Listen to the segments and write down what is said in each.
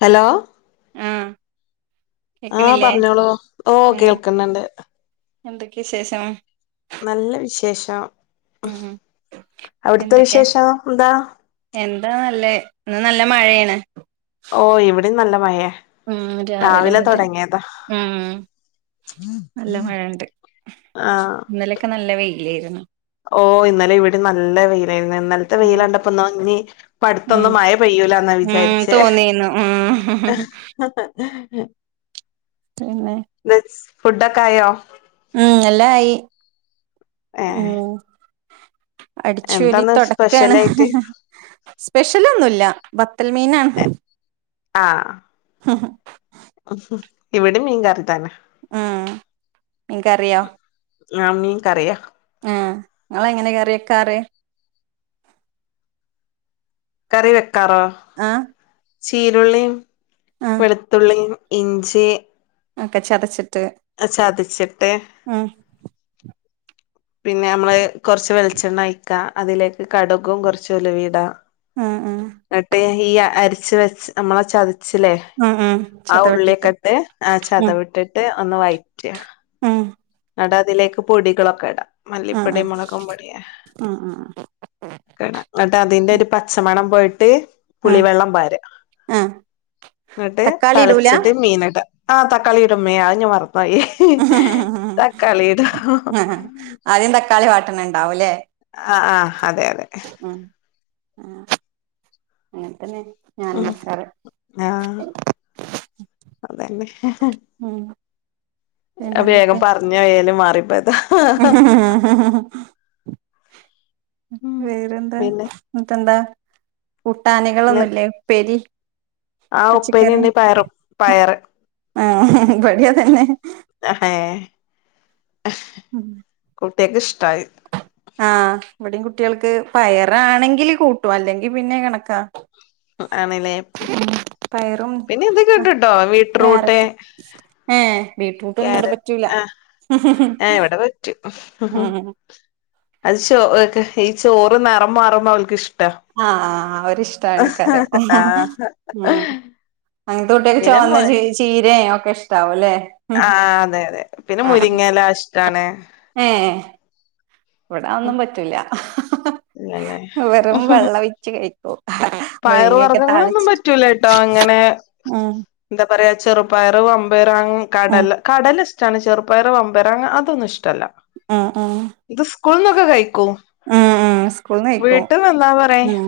Hello ആഹ് ആഹ് കേക്കണില്ലേ പറഞ്ഞോളു ഓ കേൾക്കുന്നുണ്ട് എന്തൊക്ക വിശേഷം നല്ല വിശേഷം ഉം അവിടുത്തെ വിശേഷോ ന്താ എന്താണല്ല ഇന്ന് നല്ല മഴേണ് ഓ ഇവിടിം നല്ല മഴയാ ഉം രാവിലെ മുതൽ ഉം നല്ല മഴെണ്ട് ആ ഇന്നലെക്ക നല്ല വെയിലാരുന്നു ഓ ഇന്നലെ ഇവിടെം നല്ല വെയിലായിരുന്നു [unintelligible] ത്തെ ഉം വെയിലാണ്ടപ്പോ തോന്നി ഉം പ്പടുത്തൊന്നും മയ പെയ്യൂലാന്നാ ഉം വിചാരിച്ചെ തോന്നിന്നു ഹ് ഉം ഹ് [unintelligible] പിന്നെ [unintelligible] ഫുഡൊക്കായോ ഉം എല്ലായി ആഹ് അടിച്ചോരി തൊടക്കേണ് സ്പെഷ്യലായിട്ട് സ്പെഷ്യലൊന്നുല്ല ബത്തൽ മീനാണ് ആഹ് ഹും ഹും ഹും ഹും ഇവിടെ മീൻ കറിതന്നെ ഉം മീൻക്കറിയോ ആഹ് മീൻകറിയാ ആഹ് ഇങ്ങളെങ്ങനെ കറിയക്കാറ് കറിവെക്കാറോ ആഹ് ചീരുള്ളീം ആഹ് വെളുത്തുള്ളീം ഇഞ്ചി ഒക്കെ ചതച്ചിട്ട് അ ചതച്ചിട്ട് ഉം പിന്നെ അമ്മള് കൊറച്ച് വെളിച്ചെണ്ണ ഒയിക്കാ അതിലേക്ക് കടുകും കൊറച്ച് ഉലുവിടാ ഉം ഉം ന്നട്ട് ഈ അ അരിച്ച് വെച്ച് നമ്മള ചതിച്ചില്ലേ ഉം ഉം ആ ചതവിട്ടിട്ട് ഉള്ളിക്ക ഇട്ട് ആ ഉം ചതവിട്ടിട്ട് ഒന്ന് വയ്റ്റ ഉം ന്നട്ടതിലേക്ക് പൊടികളൊക്കെ ഇടാ ആഹ് മല്ലിപ്പൊടി മുളകും പൊടിയെ ആഹ് ആഹ് ക്കിട എന്നട്ട് അതിന്റെ ഒരു പച്ചമണം പോയിട്ട് ആഹ് ആഹ് പുളിവെള്ളം പാര്യാ ആഹ് എന്നിട്ട് തക്കാളി ഇടൂല തിളച്ചിട്ട് മീൻ ഇട ആഹ് തക്കാളിയിടും മ്മേ അ ഞാൻ മറന്നോയി തക്കാളിയടു ആഹ് ആദ്യം തക്കാളി വാട്ടണ് ഉണ്ടാവൂല്ലേ ആഹ് ആഹ് അതെ അതെ ഉം ആഹ് അങ്ങനെത്തന്നെ ഉം ആഹ് അതന്നെ ഉം വേഗം പിന്നെന്തൊക്കെ പറഞ്ഞോ ഏല് മാറിപ്പോതാ ഉം വേറെന്താ പിന്നെ മത്തെന്താ പിന്നെ കൂട്ടാനകളൊന്നുല്ലേ ഉപ്പേരി ആ പച്ച ഉപ്പേരി കേറി ഉണ്ട് പയറും പയറ് ആഹ് ഇവിടം അതന്നെ എഹ് ഉം കുട്ടികക്ക് ഇഷ്ടയി ആഹ് ഇവിടയും കുട്ടികൾക്ക് പയറാണെങ്കില് കൂട്ടും അല്ലെങ്കിൽ പിന്നെ കണക്കാ ആണല്ലേ ഉം പയറും പിന്നെ ഇത് ആഹ് കിട്ടുട്ടോ ബീറ്റ്റൂട്ട് കാരറ്റും ഏഹ് ബീട്രൂട്ടൊന്നും ഇട ക്യാരറ്റ് പറ്റൂല റ്റ് ഉം അത് ചോ ഈ ചോറ് നിറം മാറുമ്പോ അവൾക്ക് ഇഷ്ട ആഹ് ഒരിഷ്ടമാണ് കരം ആ ഉം അങ്ങനത്തെ കുട്ടിയൊക്കെ പിന്നെ മു ചുവന്ന ച ചീരയും ഒക്കെ ഇഷ്ടാവല്ലേ ആഹ് അതെ അതെ പിന്നെ മുരിങ്ങല്ല ഇഷ്ടാണ് ഇവിട ഒന്നും പറ്റൂല ഇല്ലല്ലേ വെറും വെള്ള വിച്ച് കഴിക്കും പയറ് മുരിങ്ങയൊക്കെ വർഗ്ഗങ്ങളൊന്നും താളിച്ചിട്ട് പറ്റൂല ട്ടോ അങ്ങനെ ഉം എന്താ പറയാ ചെറുപ്പയർ മമ്പയർ ഉം കടല്ല കടല്ല സ് ചണ ചെറുപ്പയറ് വമ്പയറ് അങ്ങ അതൊന്നും ഇഷ്ടല്ല ഉം ഉം ഇത് സ്കൂൾനൊക്കെ കഴിക്കും ഉം ഉം സ്കൂൾന് കയിക്കും വീട്ടിൽ വന്നാ പറയും ഉം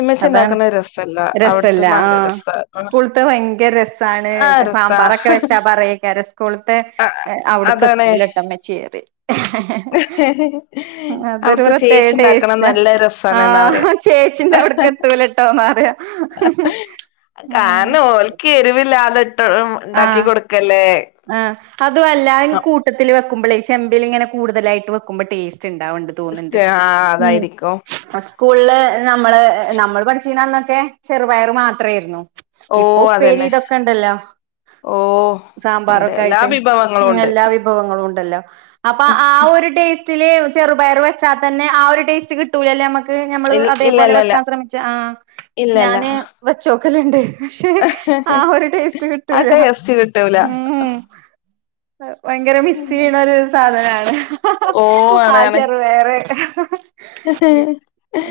ഇമ്മച്ചി അതാണ് ഇണ്ടാക്കണ രസല്ല രസല്ല അവിടുത്തെ നല്ല ആഹ് രസാ സ്കൂളത്തെ ഭയങ്കര രസ ആണ് ആ രസാ സാമ്പാറൊക്കെ വെച്ചാ പറയ്ക്കാരം സ്കൂളത്തെ അവിടുക്ക അതാണ് എത്തലെട്ടമ്മച്ചേയ് അതൊരു അവിടുത്തെ പ്രത്യേക ചേച്ചി ഇണ്ടാക്കണ ടേസ്റ്റ് നല്ല രസാണ് എന്നാ പറയാ ആഹ് ചേച്ചിന്റെ അവിടക്ക് എത്തുലട്ടോ ന്ന പറയാ ക എരിവില്ലാതെ ഇട് ഉണ്ടാക്കി ആഹ് കൊടുക്കല്ലേ ആഹ് അതും അല്ലാ കൂട്ടത്തിൽ വെക്കുമ്പോൾ ഈ ചെമ്പിൽ ഇങ്ങനെ കൂടുതലായിട്ട് വെക്കുമ്പോ ടേസ്റ്റ് ഉണ്ടാവണ്ട് തോന്നണ്ട് ആ ഉം അതായിരിക്കും സ്കൂളില് നമ്മള് നമ്മള് പഠിച്ചു അന്നൊക്കെ ചെറുപയർ മാത്രായിരുന്നു ഓ ഇപ്പൊ ഉപ്പേരി ഇതൊക്കെ ഉണ്ടല്ലോ ഓഹ് ഉണ്ട് എല്ലാ വിഭവങ്ങളും ഉണ്ട് വ ഉണ്ടല്ലോ അപ്പൊ ആഹ് ഒരു ടേസ്റ്റില് ചെറുപയർ വെച്ചാൽ തന്നെ ആഹ് ഒരു ടേസ്റ്റ് കി ക്കൂലല്ലേ നമ്മക്ക് നഞമ്മള് ഇ അതേപോലെ ഇല്ലല്ലല്ല വെക്കാൻ ശ്രമിച്ച ആഹ് ഇല്ലല്ല ഞാന് വെച്ചോക്കലുണ്ട് പക്ഷെ ആഹ് ഒരു ടേസ്റ്റ് ആ കിട്ടൂല ടേസ്റ്റ് കിട്ടൂല ഉം ഭയങ്കര മിസ് ചെയ്യണ ഒരു സാധനാണ് ഓ ആഹ് ആണാണ് ചെറുപയര്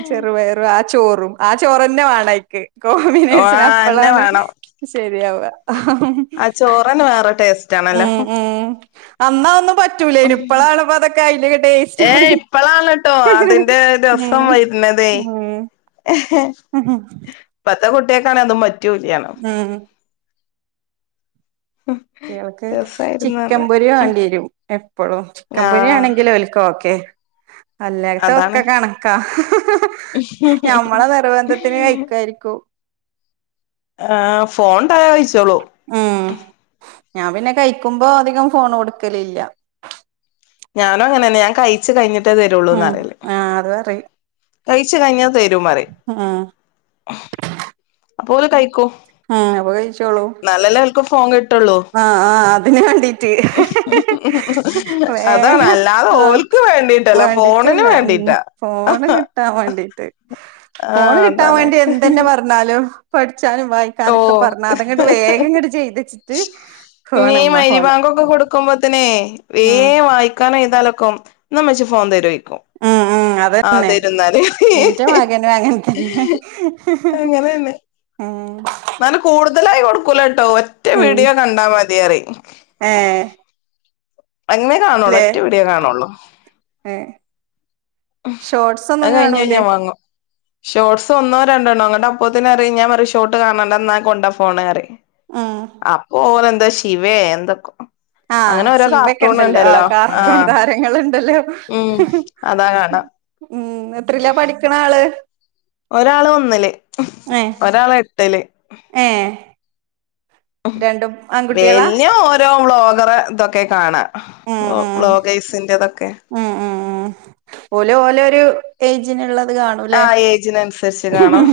ചെറുപയര് ആഹ് ചോറും ആ ചോറന്നെ വേണയ്ക്ക് ആ കോമ്പിനേഷൻ അന്നെ അപ്പളാണ് ശരിയാവ ആഹ് ചോറന് വേറെ ടേസ്റ്റ് ആണല്ലോ. ഉം ഉം അന്നാ ഒന്ന് പറ്റ. പറ്റൂല ഇപ്പളാണ്പ്പ അതൊക്കെ അയിന്റെ ടേസ്റ്റ്. ഏ ഇപ്പളാണ് തെ ഉം പത്ത കുട്ടിയക്കാണങ്കി അതും പറ്റൂല്ലാണ്. ഉം ഉം കുട്ട്യേൾക്ക്. ചിക്കൻപൊരി വേണ്ടി വരും എപ്പോഴും ആ ചിക്കൻപൊരി ആണെങ്കിൽ ഓൽക് ഓക്കെ. അല്ലാത്ത ഒക്കെ അതാണ് കണക്കാ ഞമ്മളെ നിർബന്ധത്തിന് കഴിക്കായിരിക്കും. ആഹ് ഫോൺണ്ടായ കഴിച്ചോളൂ. ഉം ഞാൻ പിന്നെ കഴിക്കുമ്പോ അധികം ഫോൺ കൊടുക്കലില്ല. ഞാനങ്ങനെന്നെ ഞാൻ കഴിച്ചു കഴിഞ്ഞിട്ടേ തരുള്ളൂന്ന പറയല്. ആഹ് അത് പറയും കഴിച്ചു കഴിഞ്ഞാൽ തരും പറിം. ആഹ്. അപ്പോ ഓല് കഴിക്കും. ഉം അപകഴിച്ചോളൂ. എന്നാലല്ലേ ഓൽക്ക് ഫോണ്. ആഹ് ആഹ് അതിന് വേണ്ടീട്ട് വേ അതാണ് അല്ലാതെ ആഹ്. ഓൽക്ക് വേണ്ടിട്ടല്ല ഫോണിന് വേണ്ടിട്ടല്ല ഉം വേണ്ടിട്ടാ ഫോണ് കിട്ടാ വേണ്ടീട്ട്. ഫോൺ ആഹ് കിട്ടാൻ അതാണ് വേണ്ടി എന്തന്നെ പറഞ്ഞു. പറഞ്ഞാലും പഠിച്ചാനും ഓ വായിക്കാനൊക്കെ പറഞ്ഞാ അതങ്ങോട്ട് വേഗം ഇങ്ങോട്ട് ചെയ്തച്ചിട്ട്. നീ ഫോണ് ഉമ്മ മഹരിബി ഫോണ് ബാങ്കൊക്കെ കൊടുക്. ക്ക്പോത്തിനെ വേ ഉം വായിക്കാനും എഴുതാനൊക്കാകും നമ്മച്ചി ഫോൺ തരുവോയ്ക്കും. ഉം ഉം അത് തന്നെ എന്റെ മായിരിന്നെമകനും അങ്ങനെ തന്നെ. അങ്ങനെന്നെ ഉം എന്നാലും കൂടുതലായി കൊടുക്കൂലട്ടോ ഒറ്റ വീഡിയോ കണ്ടാ മതിയറി. ഏഹ് അങ്ങനെ ല്ല കാണുള്ളൂ ഒറ്റ വീഡിയോ കാണുള്ളൂ ഏഹ് ഷോർട്സ് ഒന്നും അത് കഴിഞ്ഞ് കാണൂല്ലേ. കഴിഞ്ഞാ വാങ്ങും ഷോർട്സ് ഒന്നോ രണ്ടണ്ണോ അപ്പത്തിന് അറിം ഞാൻ ഒരു ഷോർട്ട് കാണണ്ട എന്ന കൊണ്ടാ ഫോണറിം. ഉം അപ്പൊ ഓഹ് എന്താ ശിവേ എന്തൊക്ക. ആഹ് അങ്ങനെ ഓരോ കാർട്ടൂൺ ഉണ്ടല്ലോ ആഹ്. നിങ്ങളുണ്ടല്ലോ. ഉം അതാ കാണാ ഉം എത്രീല പഠിക്കണെ ആള്. ഒരാള് ഒന്നില് ഒരാള് എട്ടില്. ഏഹ് ആൺകുട്ടികളാ വെല്യേ. ഓരോ ബ്ലോഗറ ഇതൊക്കെ കാണാ ഉം ഉം ബ്ലോഗേഴ്സിന്റതൊക്കെ. ഉം ഉം ഉം ഓല് ഓലൊരു. ഏജിനുള്ളത് കാണൂല്ലേ. ആഹ് ഏജിനനുസരിച്ച് കാണും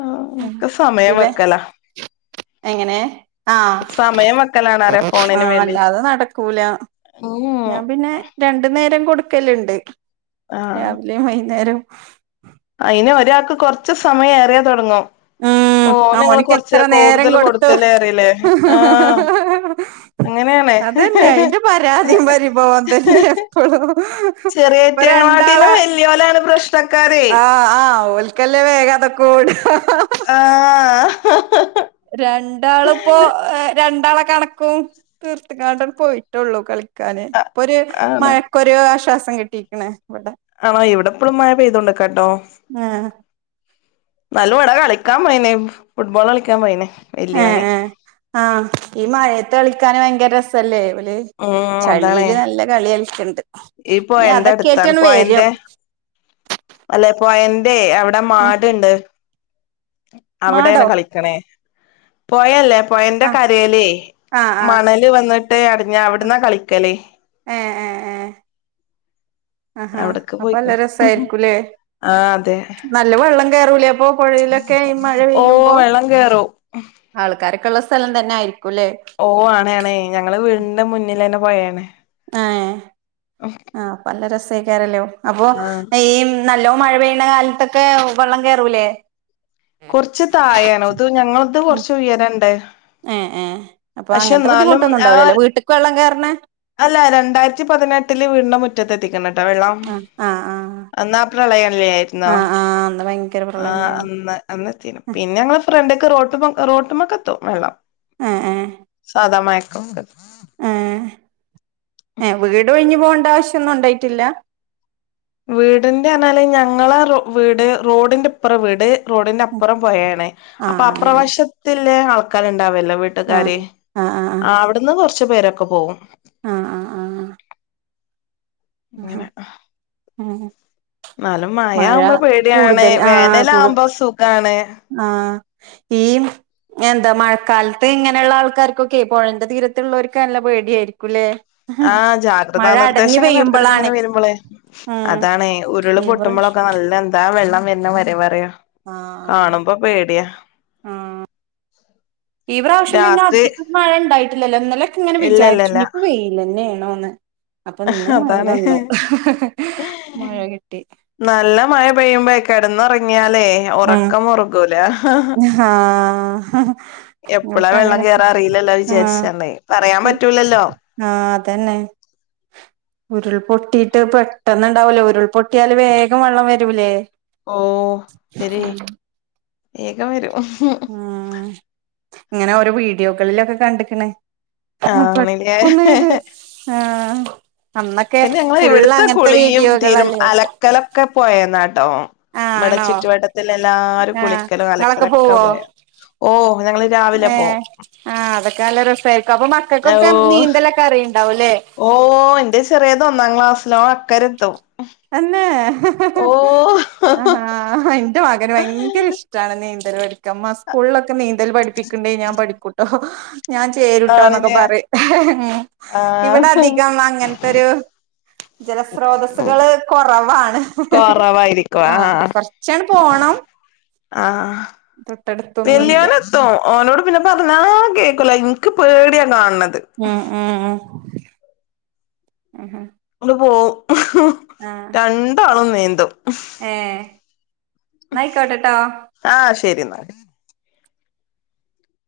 ആഹ് ഉം ക്ക് സമയം ഇവ വെക്കല. എങ്ങനെ ആഹ് സമയം വെക്കലാണ് അറിയ ഫോണിന് ആഹ് വേണ്ടി അല്ലാതെ നടക്കൂല ഉം ഞാൻ പിന്നെ. രണ്ടു നേരം കൊടുക്കലുണ്ട് ആഹ് രാവിലെ വൈകുന്നേരം. അയിന് ഒരാൾക്ക് കൊറച്ച് സമയം ഏറിയ തുടങ്ങും. ഉം ഉം ആഹ് മോന്ക്ക് എത്ര നേരം കൊടുത്തു. കൊടുത്തല്ലേ അറിയില്ലേ ആഹ് അങ്ങനെയാണ് അതന്നെ അതിന്റെ പരാതിയും പരിഭവം തന്നെ എപ്പോഴും. ചെറിയറ്റങ്ങളാട്ടിലും വലിയോലാണ് പ്രശ്നക്കാരെ. ആഹ് ആഹ് ഓൽക്കല്ലേ വേഗം അതൊക്കെ ഓട ആഹ് രണ്ടാളും ഇപ്പോ രണ്ടാളെ കണക്കും തീർത്ത്ക്കാണ്ടാണ്ട് പോയിട്ടുള്ളൂ കളി ക്കാൻ ഇപ്പൊരു ആണ് മഴക്കൊരു ആശ്വാസം കിട്ടിയിരിക്കണ് ഇവടെ. ആണോ എവിടെ ഇപ്പോഴും മഴ പെയ്തോണ്ട് നിക്കാട്ടോ. ആഹ് നല്ലവട കളിക്കാൻ പോയിണ് ഫുട്ബോൾ കളിക്കാൻ പോയിണ് വല്യോന്. ആ ഈ മഴയത്ത് കളിക്കാന് ഭയങ്കര രസല്ലേ ഓല് ഉം അതാണേ ചളിയില് നല്ല കളിയളിക്കണ്ട്. ഈ പൊഴന്റെ അടുത്താണ് പൊഴന്റെ അല്ലെ പൊഴന്റെ അവിടെ ഉം മാട്ണ്ട്. അവിടെണ് മാടോ കളിക്ക്ണേ. പൊഴല്ലേ പൊഴന്റെ ആഹ് കരേല് ആഹ് ആഹ് മണല് വന്നിട്ട് അടിഞ്ഞ അവിട്ന്നാ കളിക്കല്. ഏ ഏ അഹാ അവിടക്ക് അപ്പോ ല്ല പോയിക്കണ് രസായിരിക്കുലേ ആ അതെ നല്ല വെള്ളം കേറൂലേ അപ്പോ? പുഴയിലൊക്കെ ഈ മഴ ഓ പെയ്യുമ്പോ വെള്ളം കേറും ആൾക്കാരൊക്കെള്ള സ്ഥലം തന്നെ ആയിരിക്കും ല്ലേ. ഓ ആണ് ആണേ ഞങ്ങളെ വീടിന്റെ മുന്നിലന്നെ പൊഴെണ്. ഏ ആ അപ്പല്ല രസേക്കാരല്ലോ അപ്പോ ആ ഈ നല്ലോം മഴ പെയ്യ്ണ കാലത്തൊക്കെ വെള്ളം കേറൂലേ? കൊർച്ച് താഴെണ് തു ഞങ്ങൾത് കൊർച്ച് ഉയരണ്ട്. ഏ ഏ അപ്പോ പക്ഷെ അങ്ങൻത്തെ എന്നാലും ബുദ്ധിമുട്ടൊന്നും ആ ണ്ടാവ് ലലെ വീട്ട്ക്ക് വെള്ളം കേർണ അല്ല രണ്ടായിരത്തി പതിനെട്ടില് വീടിന്റെ മുറ്റത്ത് എത്തിക്ക്ണട്ടോ വെള്ളം ആഹ് അന്നാ പ്രളയല്ലേര് ആ ആ അന്ന് ഭയങ്ക് ആ അന്ന് അന്നത്തീനു പിന്നെ ങ്ങളെ ഫ്രണ്ട്ക്ക് റോട്ട്മ്മക് റോട്ടുമ്മക്ക് എത്തും വെള്ളം. എ ഏ സാധാ മഴക്കുണ്ട്. ഏ എ വീട് ഒഴിഞ്ഞു പോണ്ട ആവശ്യന്നും ഉണ്ടായിട്ടില്ല. വീടിന്റെ ർഞ്ഞാല് ഞങ്ങളെ റൊ വീട് റോഡിന്റെ ഇപ്പുറം വീട് റോഡിന്റെ അപ്പുറം പുഴേണ് ആഹ് അപ്പ അങ്ങനെ അപ്രവശത്തില്ലേ ആൾക്കാര് ണ്ടാവല്ലോ ആഹ് വീട്ടുകാര് ആഹ് ആഹ് ആവ്ട്ന്ന് കൊർച്ച് പേരൊക്കെ പോകും. ആഹ് ആഹ് ആഹ്. ആഹ ഏ ഏ ന്നാലും മഴ ആവുമ്പോ പേടിയാണ്. ആഹ് വേനൽ കൂടു ആവുമ്പോ സുഖാണ്. ആഹ് ഈ എന്താ മഴക്കാലത്ത് ഇങ്ങനെയുള്ള ആൾക്കാർക്കൊക്കെ പുഴന്റെ തീരത്തുള്ളവർക്ക് നല്ല പേടിയായിരിക്കും ലേ ആ ജാഗ്രതാ നിർദ്ദേശങ്ങനെ എട്ക്കെട്ക്ക്ങ്ങനെ വരുമ്പളെ ഉം അതാണേ ഉരുള് ഈ പ്രാവശ്യം പൊട്ടുമ്പോളൊക്കെ നല്ല എന്താ വെള്ളം വരുന്ന വരവ് അറിയോ. ആഹ് കാണുമ്പോ പേടിയാ ഈ പ്രാവശ്യം പിന്നെ രാത്രി അധികം മഴ ണ്ടായിട്ടില്ലല്ലോ ഇന്നലൊക്കെ ങ്ങനെ ഇല്ല ഇല്ല വിചാര്ച്ചു ഇല്ല ഇനിയിപ്പോ വെയിലന്നെണോന്ന്. അപ്പൊന്ന് മഴ അതാണ് വന്നു മഴ കിട്ടി. നല്ല മഴ പെയ്യുമ്പോ കിടന്നുറങ്ങിയാലേ ഉം ഒറക്കം മുറുകൂല. ആഹ്. എപ്പളാ നിങ്ങൾക്ക് വെള്ളം അങ്ങനൊക്കെ കേറാ അറിയില്ലല്ലോ വിചാരിച്ചാണ്ട് പറയാൻ പറ്റൂലല്ലോ. ആ അതന്നെ. ഉരുൾപൊട്ടിയിട്ട് പെട്ടന്ന് ണ്ടാവല്ലോ ഉരുൾപൊട്ടിയാല് വേഗം വെള്ളം വരൂലേ? ഓ വെരുയ് ശരി ഉം വേഗം വരും. ഉം ഇങ്ങനെ ഓരോ വീഡിയോകളിലൊക്കെ കണ്ട്ക്ക്ണ്. ആ ആണില്ലേ പെട്ടെന്ന് ങ്ങ്ട് ആ അന്നൊക്കെ പിന്നെ ഞങ്ങള് ഫുള്ള് അങ്ങൻത്തെ വീഡിയോകൾഅല്ലേയ്നൊ കലക്കെ പോയെന്നാട്ടോ. വിടെ ആണോ ചുറ്റുവട്ടത്ത്ള്ള എല്ലാരും ആഹ് കുളിക്കലും ഇങ്ങളൊക്കെ അലക്കലൊക്കെ പൊയേന്ന ഏ ആ അതൊക്കെ അല്ല രസയിരിക്കും അപ്പൊ മക്കക്കൊക്കെ ഓ നീന്തലൊക് ക്കറിംണ്ടാവുല്ലേ ഓ ന്റെ ചെറീത് ഒന്നാം ക്ലാസ്സ്ല ഓ അക്കരത്തും. അന്നെ ഹ് ആഹ എന്റെ മകന് ഭയങ്കര ഇഷ്ടണ് നീന്തൽ പഠി സ്കൂളിലൊക്കെ നീന്തൽ പഠിപ്പിക്കണ്ടേ ഞാൻ പഠിക്കൂട്ടോ ഞാൻ ചേരുട്ടോ എന്നൊക്കെ ആണില്ലേ പറിം. ആഹ് ഇവിടെ അധികം അങ്ങനത്തെരു ജലസ്രോതസ്സുകള് കുറവാണ് കൊറവായിരിക്കും ആഹ ആഹ് കൊറച്ചാണ പോണം. തൊട്ടടുത്തൊന്നുംല്ല. ട്ടോ ഓനോട് പിന്നെ പറഞ്ഞാ കേൾക്കൂല ഇൻക്ക് പേടിയാ കാണണത്. ഏഹ ഉഹ ഉ ഉ അ പോവും രണ്ടാളും നീന്തും. ഏഹ നയിക്കോട്ടെട്ടോ. ആഹ ശരി ന്നാല്